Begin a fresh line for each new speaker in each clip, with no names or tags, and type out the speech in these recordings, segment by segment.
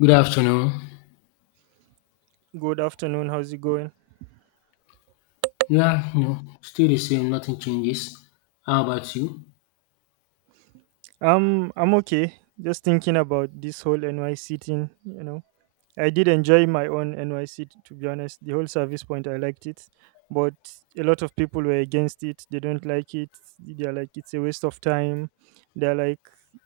Good afternoon.
Good afternoon. How's it going?
Yeah, no, still the same, nothing changes. How about you?
I'm okay. Just thinking about this whole NYC thing. I did enjoy my own NYC, to be honest. The whole service point, I liked it, but a lot of people were against it. They don't like it. They're like, it's a waste of time. They're like,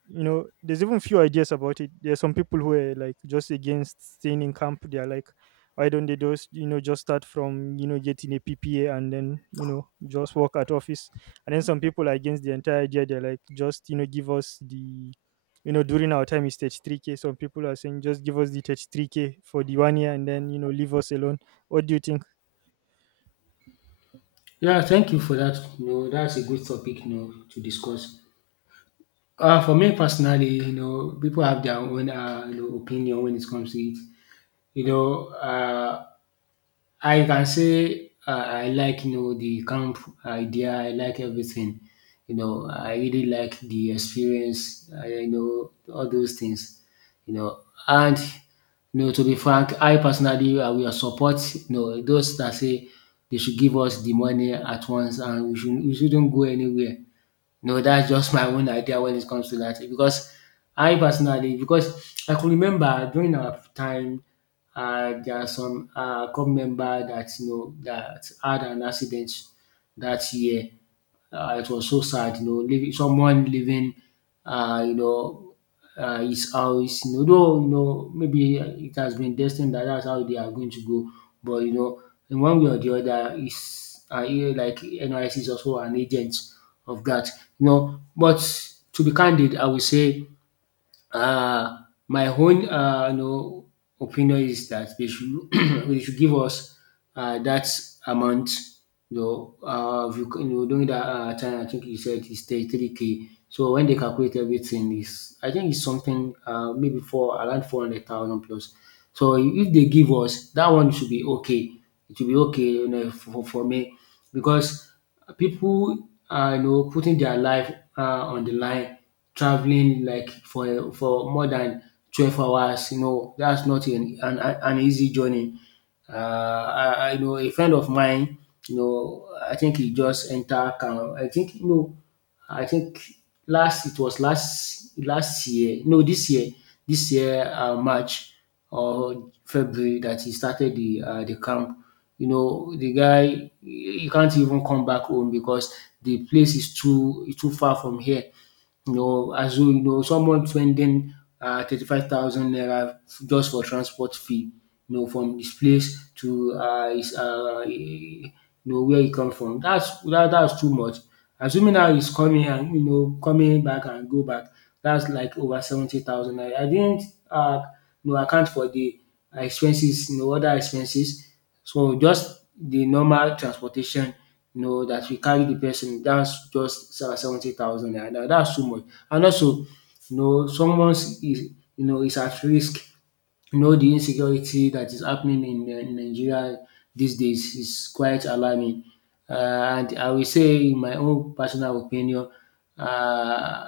there's even few ideas about it. There are some people who are like just against staying in camp. They're like, why don't they just, just start from getting a PPA and then just work at office. And then some people are against the entire idea. They're like, just, give us the. During our time is 33k. Some people are saying just give us the 33k for the 1 year and then, leave us alone. What do you think?
Yeah, thank you for that. No, that's a good topic, to discuss. For me personally, people have their own opinion when it comes to it. You know, uh, I can say I like the camp idea. I like everything. I really like the experience. I all those things. You know, and to be frank, I personally I will support those that say they should give us the money at once, and we shouldn't go anywhere. No, that's just my own idea when it comes to that. Because I personally, because I can remember during our time, there are some club member that that had an accident that year. It was so sad, you know, leaving someone leaving, uh, you know, his house. You know, though, you know, maybe it has been destined that that's how they are going to go. But you know, in one way or the other, is like NYC is also an agent of that. But to be candid, I will say uh, my own opinion is that they should they should give us that amount. If you, you know, during that time, I think you said it's 33K. So when they calculate everything, is I think it's something maybe for around 400,000 plus. So if they give us that one, should be okay. It should be okay, you know, for me, because people are putting their life on the line, traveling like for more than 12 hours. You know that's not an easy journey. I know a friend of mine. You know, I think he just enter. I think I think last it was last year. No, this year March or February that he started the camp. You know, the guy he can't even come back home because the place is too far from here. You know, as though you know someone spending 35,000 naira just for transport fee. You know, from his place to his you know where he come from. That's that's too much. Assuming now he's coming and you know coming back and go back, that's like over 70,000 naira. I didn't uh, you know account for the expenses, you know other expenses. So just the normal transportation know, that you carry the person, that's just 70,000 naira. Now that's too much. And also, you know, someone is is at risk. You know, the insecurity that is happening in Nigeria these days is quite alarming. And I will say, in my own personal opinion, uh,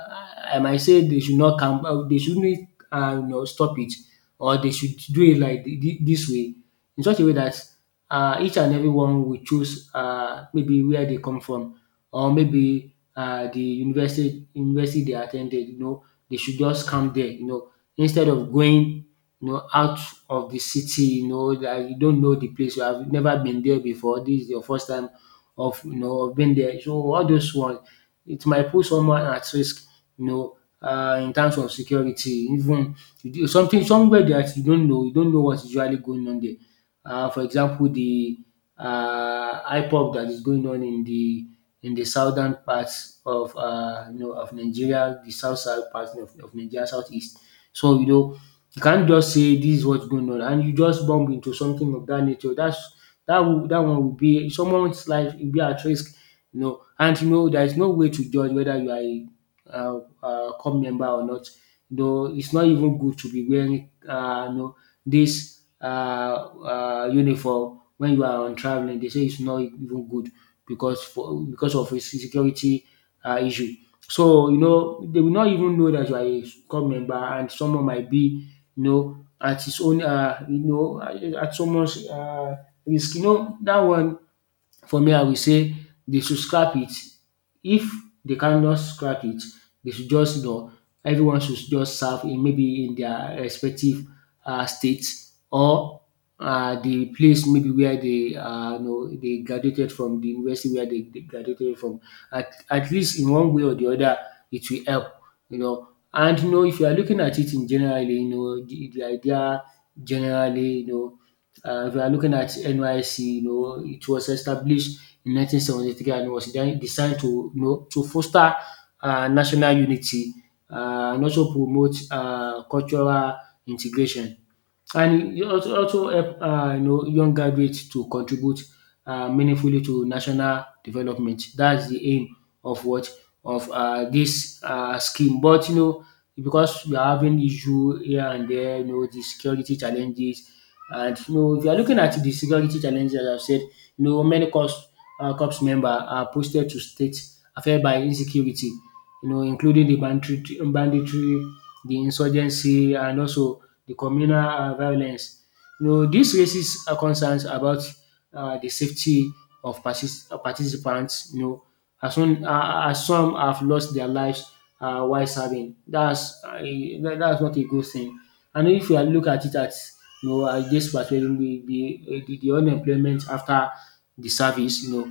I might say they should not come, they shouldn't you know, stop it, or they should do it like this way, in such a way that each and everyone will choose maybe where they come from, or maybe the university they attended. Ten, you know, they should just come there, you know, instead of going, you know, out of the city, you know, that you don't know the place, you have never been there before, this is your first time of, you know, of being there. So all those one, it might put someone at risk, you know, in terms of security. Even you do something somewhere that you don't know, you don't know what's usually going on there. For example, the IPOP that is going on in the southern parts of you know of Nigeria, the south south part of Nigeria, southeast. So you know you can't just say this is what's going on, and you just bump into something of that nature. That's that one will be someone's life will be at risk, you know. And you know there is no way to judge whether you are a club member or not. Though it's not even good to be wearing, you know, this uniform when you are on traveling. They say it's not even good because for because of a security issue. So you know they will not even know that you are a cult member, and someone might be you know at his own you know at someone's risk. You know that one, for me, I will say they should scrap it. If they cannot scrap it, they should just you know everyone should just serve in maybe in their respective state, or the place maybe where they you know they graduated from the university where they graduated from. At least in one way or the other it will help, you know. And you know if you are looking at it in generally, you know, the idea generally, you know, if you are looking at NYC, you know, it was established in 1973 and was then designed to, you know, to foster national unity, and also promote cultural integration. And it also help, you know, young graduates to contribute meaningfully to national development. That's the aim of what of this scheme. But you know because we are having issue here and there, you know, the security challenges, and you know if you are looking at the security challenges, as I've said, you know many corps member are posted to states affected by insecurity, you know, including the banditry, the insurgency and also the communal violence. You know this raises concerns about the safety of participants, you know, as some have lost their lives while serving. Dats dats not a good thing. And if you look at it at you know at dis perspective, the unemployment after the service, you know,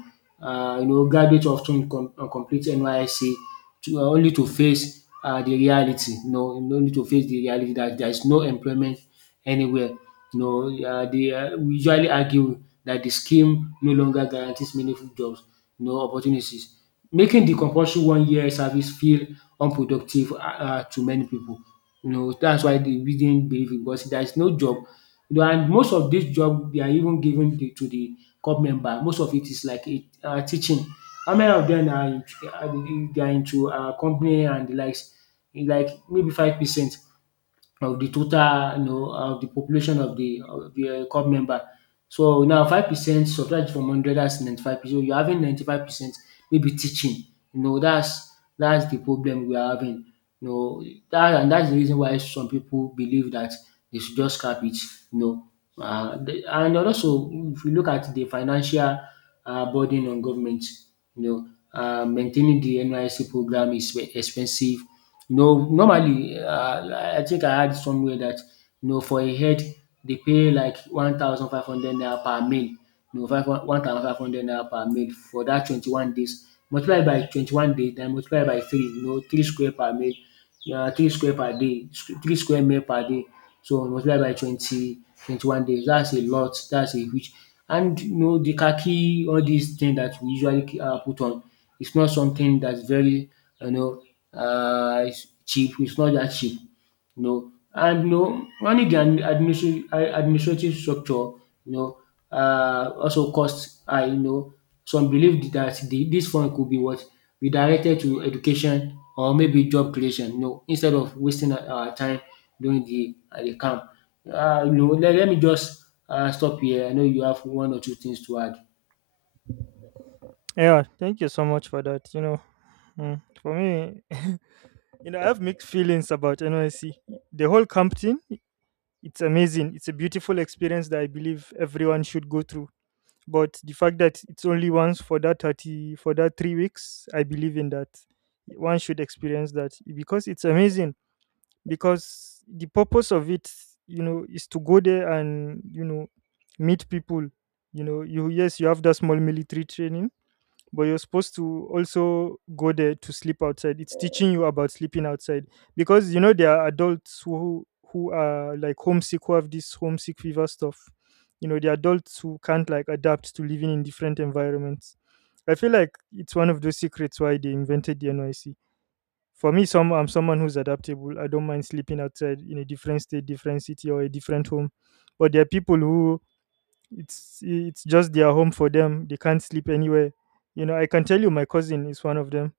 you know graduates often ten complete NYSC to only to face the reality. You know, no need to face the reality that there is no employment anywhere. You know, they we usually argue that the scheme no longer guarantees meaningful jobs, you know, opportunities. Making the compulsory one year service feel unproductive to many people. You know, dats why they we didn't believe it because there is no job. You know, and most of dis job they are even given to the corps member. Most of it is like a teaching. How many of them are in are they are into company and the likes? Like maybe 5% of the total, you know, of the population of the club member. So now 5% subtract from hundred, that's 95%. So you're having 95% maybe teaching. You know that's the problem we are having. You know that, and that's the reason why some people believe that they should just scrap it. You know and also if you look at the financial burden on government, you know maintaining the NYC program is expensive, you know, normally I think I heard somewhere that you know for a head they pay like 1,500 naira per male, you know five one thousand five hundred naira per male for that 21 days. Multiply by 21 days, then multiply by three, you know, three square per male. Yeah, three square per day, three square male per day, so I was like by twenty twenty one days. That's a lot, that's a huge, and you know the khaki, all these things that we usually put on, it's not something that's very, you know, um cheap. It's not that cheap. No, and no, running the administrative structure, you know, also costs high. You know, some believe that this fund could be what redirected to education or maybe job creation. You know, instead of wasting our time during the camp. Let me just stop here. I know you have one or two things to add.
Yeah, thank you so much for that. For me, I have mixed feelings about NYC. The whole camp thing, it's amazing. It's a beautiful experience that I believe everyone should go through. But the fact that it's only once, for that 30 for that 3 weeks, I believe in that. One should experience that because it's amazing. Because the purpose of it, is to go there and, meet people. You, yes, you have that small military training, but you're supposed to also go there to sleep outside. It's teaching you about sleeping outside because, there are adults who are like homesick, who have this homesick fever stuff. The adults who can't like adapt to living in different environments. I feel like it's one of those secrets why they invented the NYC. For me, some I'm someone who's adaptable. I don't mind sleeping outside in a different state, different city, or a different home. But there are people who, it's just their home for them. They can't sleep anywhere. I can tell you, my cousin is one of them.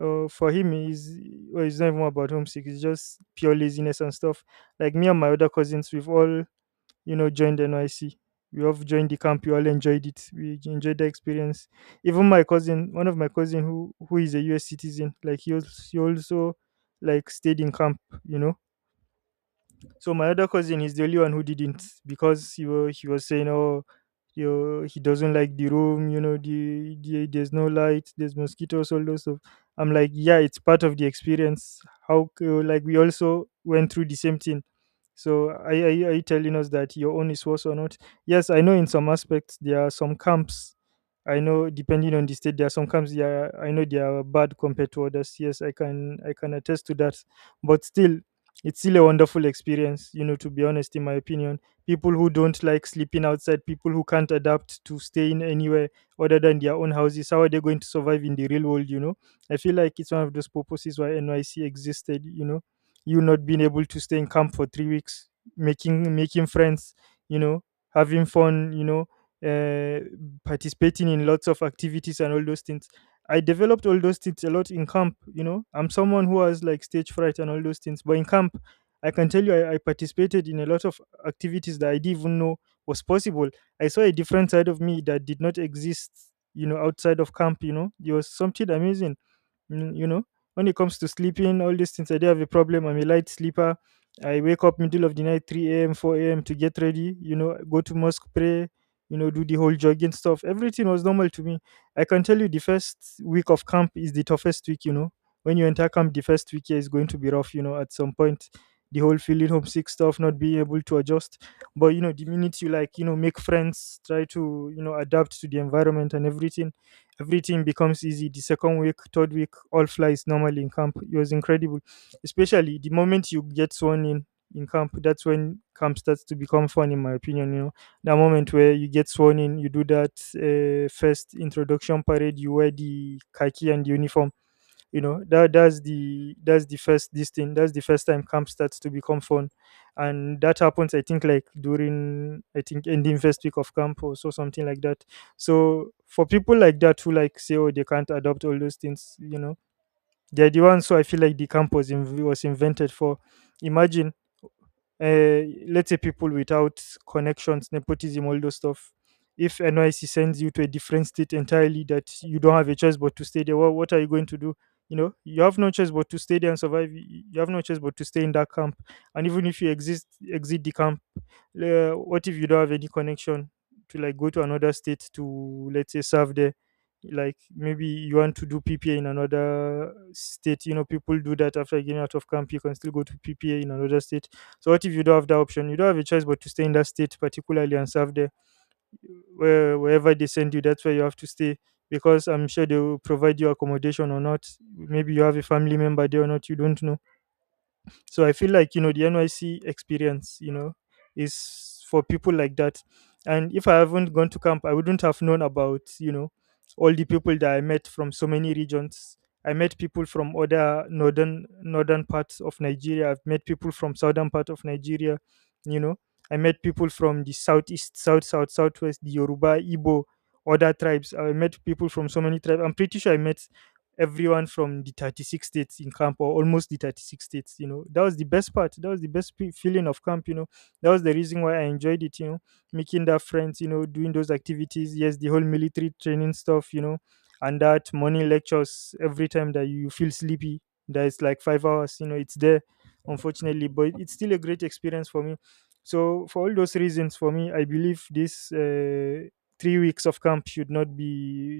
For him, he's well, it's not even about homesick. It's just pure laziness and stuff. Like me and my other cousins, we've all, joined NYC. We all joined the camp. We all enjoyed it. We enjoyed the experience. Even my cousin, one of my cousin who is a US citizen, like he also like stayed in camp. You know so my other cousin, he's the only one who didn't, because he was saying, oh, he doesn't like the room. There's no light, there's mosquitoes, all those stuff. I'm like, yeah, it's part of the experience. Oh, like we also went through the same thing. So are you telling us that your own is worse or not? Yes, I know in some aspects there are some camps. I know, depending on the state, there are some camps. Yeah, I know they are bad compared to others. Yes, I can attest to that. But still, it's still a wonderful experience, to be honest, in my opinion. People who don't like sleeping outside, people who can't adapt to staying anywhere other than their own houses, how are they going to survive in the real world, you know? I feel like it's one of those purposes why NYC existed, you know. You not being able to stay in camp for 3 weeks, making friends, you know, having fun, uh, participating in lots of activities and all those things. I developed all those things a lot in camp. I'm someone who has like stage fright and all those things. But in camp, I can tell you, I participated in a lot of activities that I didn't even know was possible. I saw a different side of me that did not exist, outside of camp. It was something amazing. Mm, you know, when it comes to sleeping, all these things, I do have a problem. I'm a light sleeper. I wake up middle of the night, 3 a.m., 4 a.m., to get ready, go to mosque, pray, do the whole jogging stuff. Everything was normal to me. I can tell you the first week of camp is the toughest week. When you enter camp, the first week here is going to be rough, at some point. The whole feeling homesick stuff, not being able to adjust. But, the minute you like, make friends, try to, adapt to the environment and everything, everything becomes easy. The second week, third week, all flies normally in camp. It was incredible, especially the moment you get sworn in camp. That's when camp starts to become fun, in my opinion. The moment where you get sworn in, you do that first introduction parade. You wear the khaki and uniform. That's the first time camp starts to become fun. And that happens, I think, like during, I think, ending first week of camp or so, something like that. So for people like that who like say, oh, they can't adopt all those things, they're the ones who I feel like the camp was invented for. Imagine uh, let's say people without connections, nepotism, all those stuff. If NYC sends you to a different state entirely that you don't have a choice but to stay there, what are you going to do? You have no choice but to stay there and survive. You have no choice but to stay in that camp. And even if you exit the camp, what if you don't have any connection, to like go to another state to, let's say, serve there? Like, maybe you want to do PPA in another state. People do that after getting out of camp. You can still go to PPA in another state. So what if you don't have that option? You don't have a choice but to stay in that state particularly and serve there. Wherever they send you, that's where you have to stay, because I'm sure they will provide you accommodation or not. Maybe you have a family member there or not, you don't know. So I feel like, the NYC experience, is for people like that. And if I haven't gone to camp, I wouldn't have known about, all the people that I met from so many regions. I met people from other northern parts of Nigeria. I've met people from southern part of Nigeria, you know. I met people from the southeast, south, south, southwest, the Yoruba, Igbo, other tribes. I met people from so many tribes. I'm pretty sure I met everyone from the 36 states in camp, or almost the 36 states. That was the best part. That was the best feeling of camp. That was the reason why I enjoyed it. Making that friends, doing those activities, yes, the whole military training stuff, and that morning lectures, every time that you feel sleepy, that is like 5 hours, it's there, unfortunately. But it's still a great experience for me. So for all those reasons, for me, I believe this 3 weeks of camp should not be,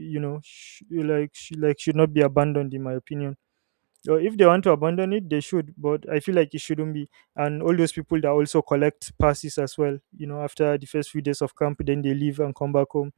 should not be abandoned, in my opinion. Or if they want to abandon it, they should, but I feel like it shouldn't be. And all those people that also collect passes as well, after the first few days of camp then they leave and come back home.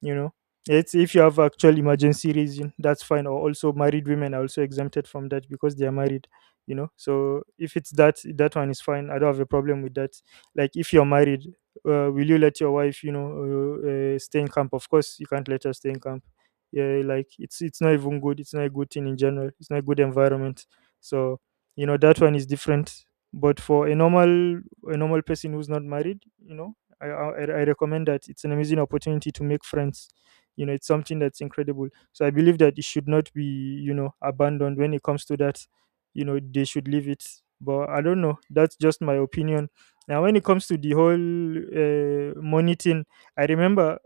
you know it's, if you have actual emergency reason, that's fine. Or also married women are also exempted from that because they are married. So if it's that, that one is fine. I don't have a problem with that. Like, if you're married, will you let your wife, stay in camp? Of course you can't let her stay in camp. Yeah, like it's not even good. It's not a good thing in general. It's not a good environment. So, that one is different. But for a normal person who's not married. I recommend that. It's an amazing opportunity to make friends. It's something that's incredible. So I believe that it should not be, abandoned when it comes to that. They should leave it. But I don't know. That's just my opinion. Now, when it comes to the whole money thing, I remember,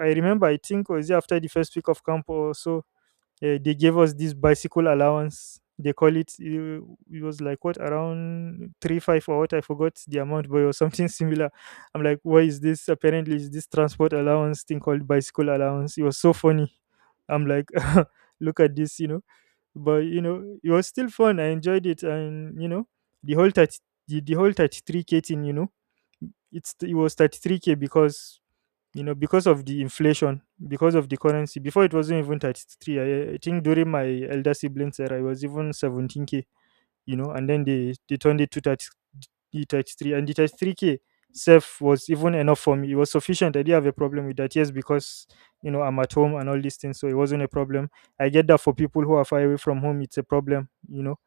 I remember. I think was it after the first week of camp or so they gave us this bicycle allowance. They call it. It was like what, around three five or what, I forgot the amount, but it was something similar. I'm like, why is this? Apparently, is this transport allowance thing called bicycle allowance? It was so funny. I'm like, look at this. But you know, it was still fun. I enjoyed it, and you know, the whole 30, the whole 33k thing, you know, it was 33k because, you know, because of the inflation, because of the currency before. It wasn't even 33. I think during my elder siblings era it was even 17k. You know, and then they turned it to thirty three, and the 33K self was even enough for me. It was sufficient. I didn't have a problem with that. Yes, because, you know, I'm at home and all these things. So it wasn't a problem. I get that for people who are far away from home, it's a problem, you know.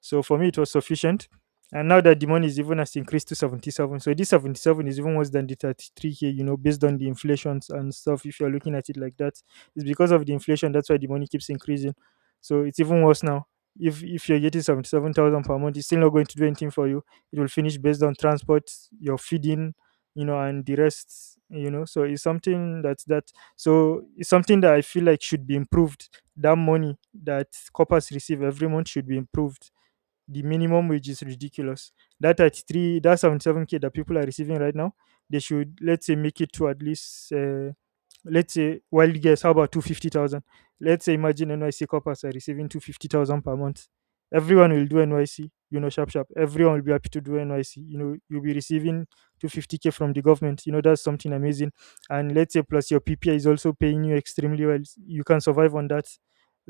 So for me, it was sufficient. And now that the money is even has increased to 77. So this 77 is even worse than the 33K, you know, based on the inflations and stuff. If you're looking at it like that, it's because of the inflation. That's why the money keeps increasing. So it's even worse now. If you're getting 77,000 per month, it's still not going to do anything for you. It will finish based on transport, your feeding, you know, and the rest, you know. So it's something that's that. So it's something that I feel like should be improved. That money that coppers receive every month should be improved. The minimum wage is ridiculous. That 33, that 77k that people are receiving right now, they should, let's say, make it to at least let's say, wild guess, how about 250,000? Let's say imagine NYC coppers are receiving 250,000 per month. Everyone will do NYC, you know, sharp sharp. Everyone will be happy to do NYC. You know, you'll be receiving 250k from the government. You know, that's something amazing. And let's say plus your PPI is also paying you extremely well, you can survive on that.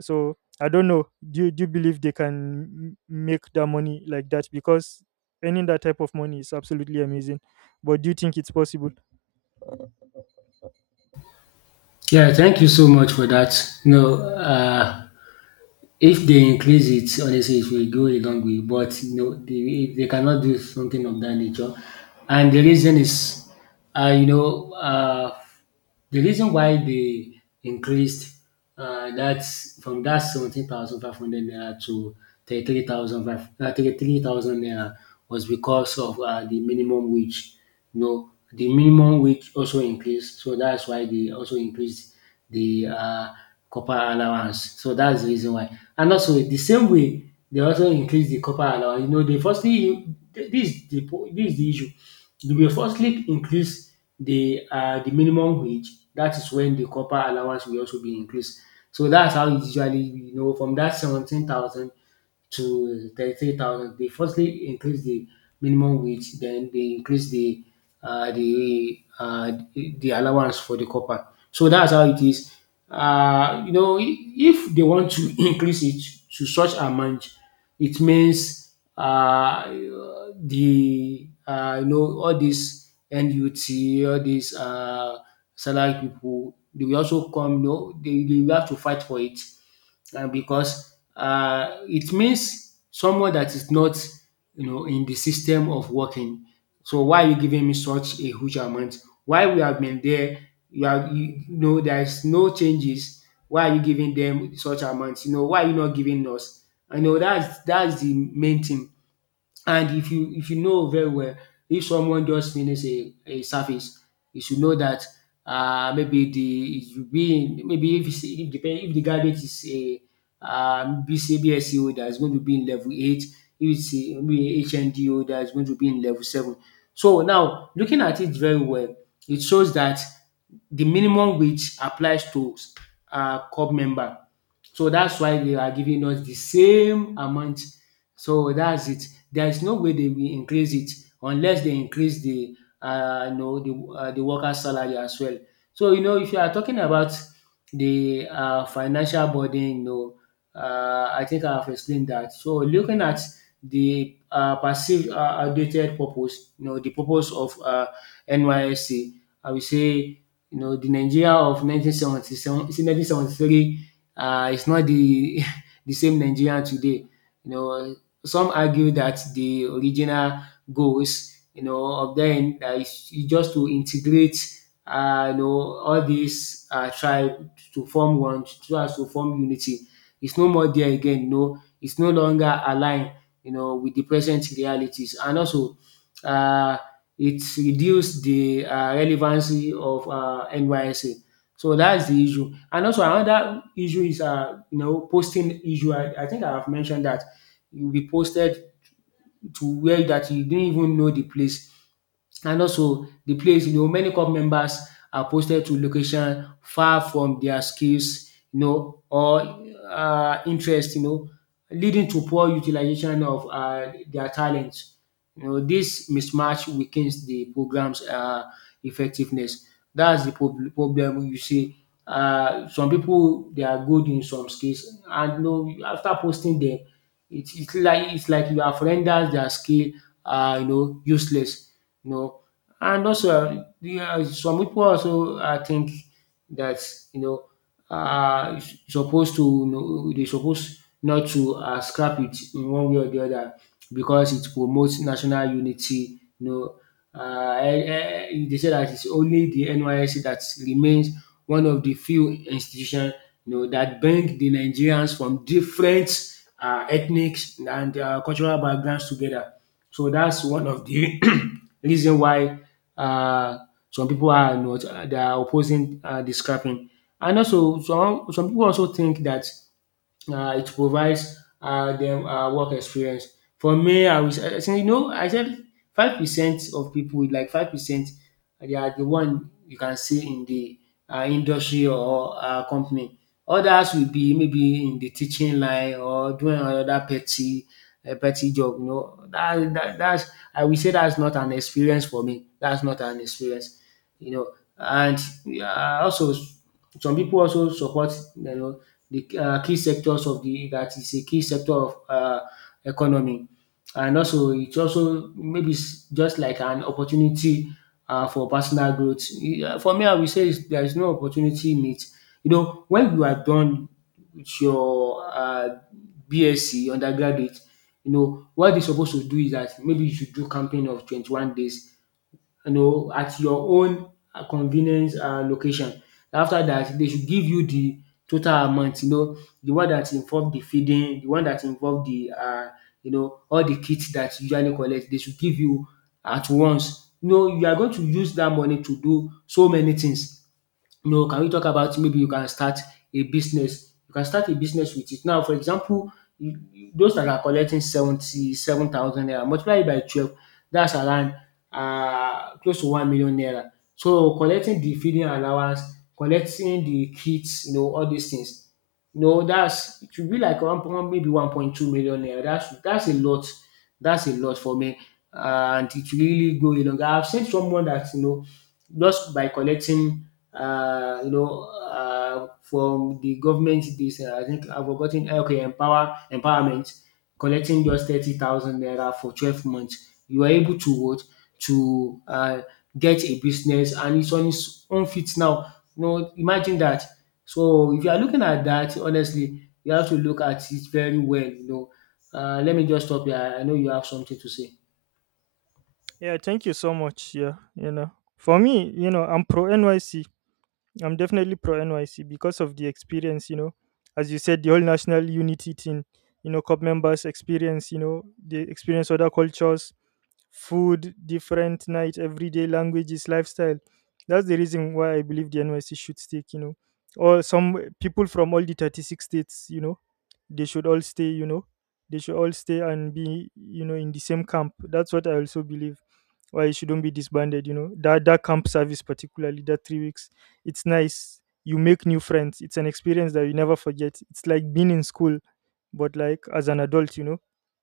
So I don't know, do you believe they can make that money like that? Because earning that type of money is absolutely amazing. But do you think it's possible?
Yeah, thank you so much for that. You know, if they increase it, honestly, it will go a long way. But you know, they cannot do something of that nature. And the reason is, uh, you know, uh, the reason why they increased that from that 17,500 naira to 33,000 naira was because of the minimum wage. You know, the minimum wage also increased, so that's why they also increased the copper allowance. So that's the reason why. And also, the same way, they also increase the copper allowance. You know, they firstly, this is the issue. They will firstly increase the minimum wage. That is when the copper allowance will also be increased. So that's how it's usually, you know, from that 17,000 to 33,000. They firstly increase the minimum wage, then they increase the allowance for the copper. So that's how it is. If they want to increase it to such amount, it means the you know all these NUT, all these salary people, they will also come. You know, they will have to fight for it, because it means someone that is not, you know, in the system of working. So why are you giving me such a huge amount? Why we have been there? You are, you know, there is no changes. Why are you giving them such amounts? You know, why are you not giving us? I know that's the main thing. And if you know very well, if someone just finish a service, you should know that maybe the it will be maybe if the graduate is a BC BSc, going to be in level eight; if it's a maybe HND, that is going to be in level seven. So now, looking at it very well, it shows that the minimum wage applies to club member. So that's why they are giving us the same amount. So that's it, there is no way they will increase it unless they increase the you know the worker salary as well. So you know, if you are talking about the financial burden, you know, I think I have explained that. So looking at the perceived outdated purpose, you know, the purpose of NYSC, I will say, you know, the Nigeria of 1977, 1973 is not the the same Nigeria today. You know, some argue that the original goals, you know, of them is just to integrate, all these tribe to form one, so as to form unity. It's no more there again. You know, it's no longer aligned, you know, with the present realities, and also, uh, it reduced the relevancy of NYSA. So that's the issue. And also another issue is, you know, posting issue. I think I have mentioned that. You'll be posted to where that you didn't even know the place. And also the place, you know, many club members are posted to location far from their skills, you know, or interest, you know, leading to poor utilization of their talents. You know, this mismatch weakens the program's effectiveness. That's the problem, you see. Some people, they are good in some skills, and, you know, after posting them, it's like you have rendered their skill, useless. You know, and also some people also think that, you know, supposed to, you know, they supposed not to scrap it in one way or the other, because it promotes national unity. You know, they said that it's only the NYSC that remains one of the few institutions, you know, that bring the Nigerians from different ethnic and cultural backgrounds together. So that's one of the reason why uh, some people are not, they are opposing the scrapping. And also some people also think that it provides them work experience. For me, I think, you know, I said 5% of people, with like 5%, they are the one you can see in the industry or company. Others will be maybe in the teaching line or doing another petty job. You know that, that that's I will say that's not an experience for me. That's not an experience, you know. And also, some people also support, you know, the key sectors of the that is a key sector of economy, and also it's also maybe just like an opportunity for personal growth. Yeah, for me, I will say there is no opportunity in it. You know, when you are done with your BSc undergraduate, you know what they're supposed to do is that maybe you should do campaign of 21 days, you know, at your own convenience location. After that, they should give you the total amount, you know, the one that involve the feeding, the one that involve the, all the kits that you usually collect. They should give you at once. You know, you are going to use that money to do so many things. You know, can we talk about, maybe you can start a business? You can start a business with it. Now, for example, those that are collecting 77,000 naira, multiply it by 12, that's around, close to 1 million naira. So, collecting the feeding allowance, collecting the kits, you know, all these things, you know, that's, it should be like one, one maybe 1.2 million naira. That's a lot. That's a lot for me. And it will really go a long. I've seen someone that, you know, just by collecting, uh, you know from the government, this, I think I've forgotten, okay, empowerment, collecting just 30,000 naira for 12 months, you are able to, what, to get a business, and it's on its own feet now. You know, imagine that. So if you are looking at that, honestly, you have to look at it very well. You know, let me just stop here. I know you have something to say.
Yeah, thank you so much. Yeah, you know, for me, you know, I'm pro NYC. I'm definitely pro NYC because of the experience, you know, as you said, the whole national unity thing, you know, club members experience, you know, they experience other cultures, food, different night, everyday languages, lifestyle. That's the reason why I believe the NYC should stick, you know. Or some people from all the 36 states, you know, they should all stay, you know. They should all stay and be, you know, in the same camp. That's what I also believe. Why it shouldn't be disbanded, you know. That camp service particularly, that 3 weeks. It's nice. You make new friends. It's an experience that you never forget. It's like being in school, but like as an adult, you know,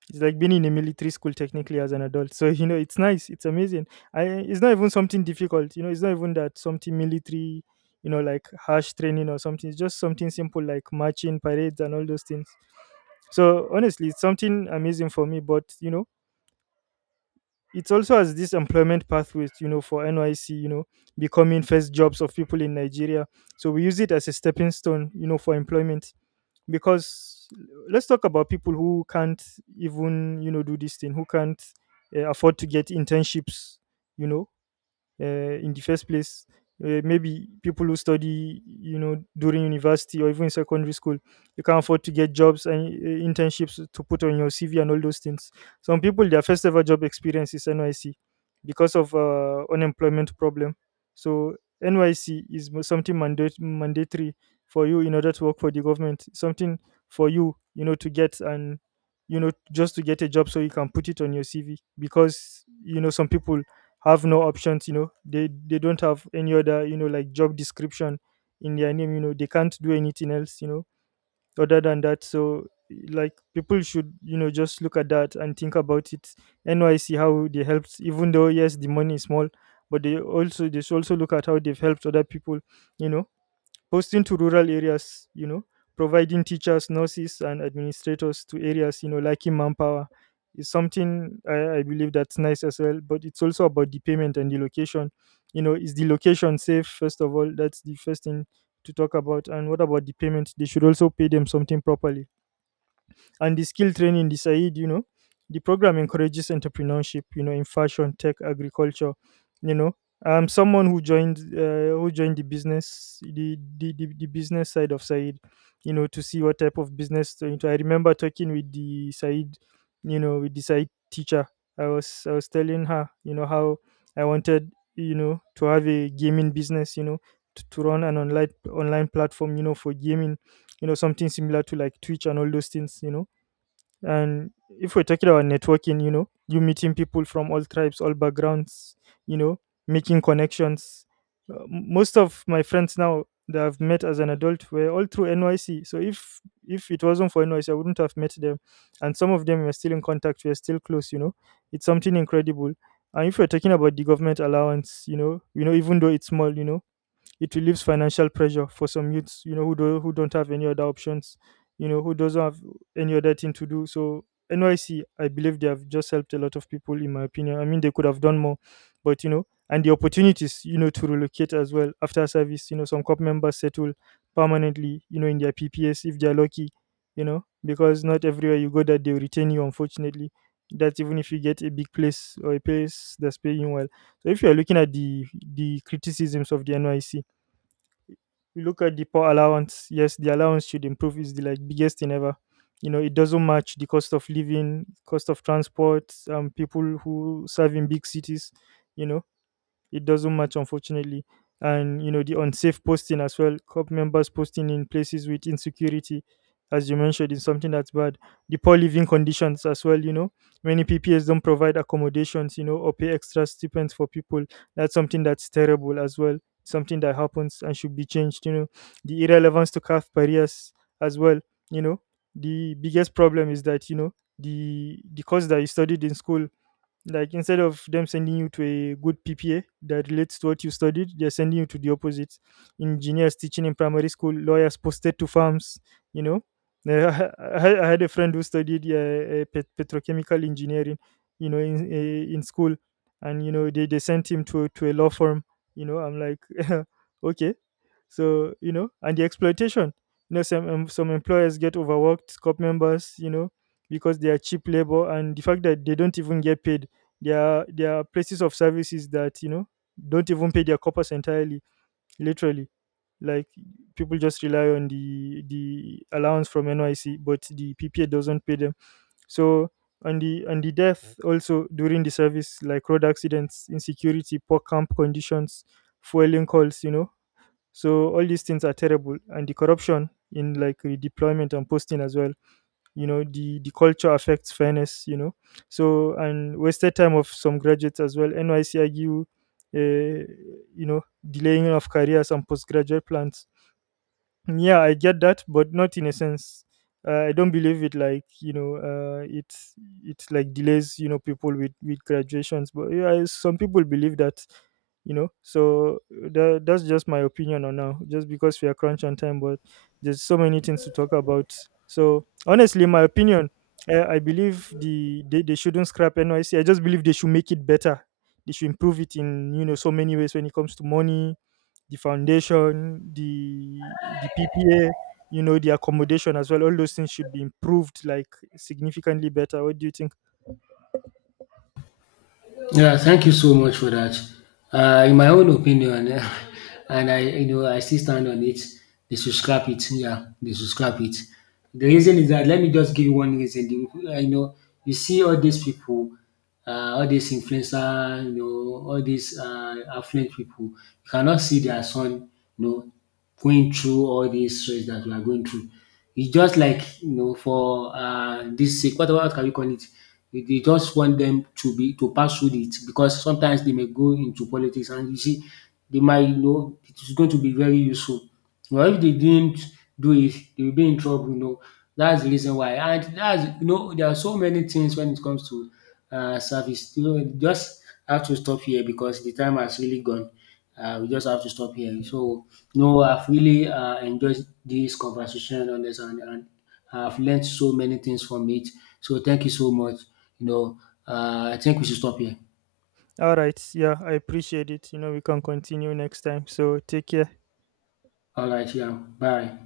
it's like being in a military school technically as an adult. So you know, it's nice. It's amazing. I It's not even something difficult. You know, it's not even that something military. You know, like harsh training or something. It's just something simple like marching, parades, and all those things. So honestly, it's something amazing for me. But you know, it also has this employment pathways. You know, for NYC, you know, becoming first jobs of people in Nigeria. So we use it as a stepping stone. You know, for employment, because let's talk about people who can't even, you know, do this thing, who can't afford to get internships, you know, in the first place. Maybe people who study, you know, during university or even in secondary school, you can't afford to get jobs and internships to put on your CV and all those things. Some people, their first ever job experience is NYC because of unemployment problem. So NYC is something mandate, mandatory for you in order to work for the government. Something for you, you know, to get, and you know, just to get a job so you can put it on your CV, because you know, some people have no options, you know, they don't have any other, you know, like job description in their name, you know, they can't do anything else, you know, other than that. So like people should, you know, just look at that and think about it. NYC, how they helped, even though, yes, the money is small, but they also, they should also look at how they've helped other people, you know. Hosting to rural areas, you know, providing teachers, nurses, and administrators to areas, you know, lacking manpower is something I believe that's nice as well. But it's also about the payment and the location. You know, is the location safe, first of all? That's the first thing to talk about. And what about the payment? They should also pay them something properly, and the skill training, the Said, you know, the program encourages entrepreneurship, you know, in fashion, tech, agriculture, you know. I'm someone who joined the business, the business side of Said, you know, to see what type of business to into. I remember talking with the Said, you know, with the Said teacher. I was telling her, you know, how I wanted, you know, to have a gaming business, you know, to, run an online platform, you know, for gaming, you know, something similar to like Twitch and all those things, you know. And if we're talking about networking, you know, you meeting people from all tribes, all backgrounds, you know, making connections. Most of my friends now that I've met as an adult were all through NYC. So if it wasn't for NYC, I wouldn't have met them. And some of them were still in contact. We're still close. You know, it's something incredible. And if we're talking about the government allowance, you know, even though it's small, you know, it relieves financial pressure for some youths, you know, who don't have any other options, you know, who doesn't have any other thing to do. So NYC, I believe they have just helped a lot of people, in my opinion. I mean, they could have done more, but you know, and the opportunities, you know, to relocate as well after service. You know, some COP members settle permanently, you know, in their PPS if they are lucky, you know, because not everywhere you go that they will retain you, unfortunately. That's even if you get a big place or a place that's paying well. So if you are looking at the criticisms of the NYC, we look at the poor allowance. Yes, the allowance should improve. Is the like biggest thing ever. You know, it doesn't match the cost of living, cost of transport, people who serve in big cities. You know, it doesn't match, unfortunately. And, you know, the unsafe posting as well, club members posting in places with insecurity, as you mentioned, is something that's bad. The poor living conditions as well, you know. Many PPS don't provide accommodations, you know, or pay extra stipends for people. That's something that's terrible as well. Something that happens and should be changed, you know. The irrelevance to calf barriers as well, you know. The biggest problem is that, you know, the course that you studied in school, like instead of them sending you to a good PPA that relates to what you studied, they're sending you to the opposite. Engineers teaching in primary school, lawyers posted to farms, you know. Uh, I had a friend who studied petrochemical engineering, you know, in school, and you know they sent him to a law firm. You know, I'm like, okay, so you know, and the exploitation. You know, some employers get overworked, cop members, you know, because they are cheap labor, and the fact that they don't even get paid. There are places of services that, you know, don't even pay their corpus entirely, literally. Like people just rely on the allowance from NYC, but the PPA doesn't pay them. So on the death also during the service, like road accidents, insecurity, poor camp conditions, fueling calls, you know. So all these things are terrible, and the corruption in like redeployment and posting as well, you know. The culture affects fairness, you know. So and wasted time of some graduates as well. NYC argue, uh, you know, delaying of careers and postgraduate plans. Yeah, I get that, but not in a sense. I don't believe it, like, you know, it's like delays, you know, people with graduations. But yeah, some people believe that, you know. So that's just my opinion on now, just because we are crunch on time. But there's so many things to talk about. So honestly, my opinion, I believe the they shouldn't scrap NYC. I just believe they should make it better. They should improve it in, you know, so many ways when it comes to money, the foundation, the PPA, you know, the accommodation as well. All those things should be improved like significantly better. What do you think?
Yeah, thank you so much for that. In my own opinion, and I, you know, I still stand on it. They should scrap it. Yeah, they should scrap it. The reason is that, let me just give you one reason. You know, you see all these people, all these influencer, you know, all these affluent people. You cannot see their son, you know, going through all this stress that we are going through. It's just like, you know, for this sake, what can we call it? They just want them to be, to pass through it, because sometimes they may go into politics and, you see, they might, you know, it is going to be very useful. But if they didn't do it, they will be in trouble, you know. That's the reason why. And that's, you know, there are so many things when it comes to service. You know, just have to stop here because the time has really gone. We just have to stop here. So, no, I've really enjoyed this conversation on this, and I've learned so many things from it. So, thank you so much. You know, I think we should stop here.
All right, yeah, I appreciate it. You know, we can continue next time. So take care.
All right, yeah, bye.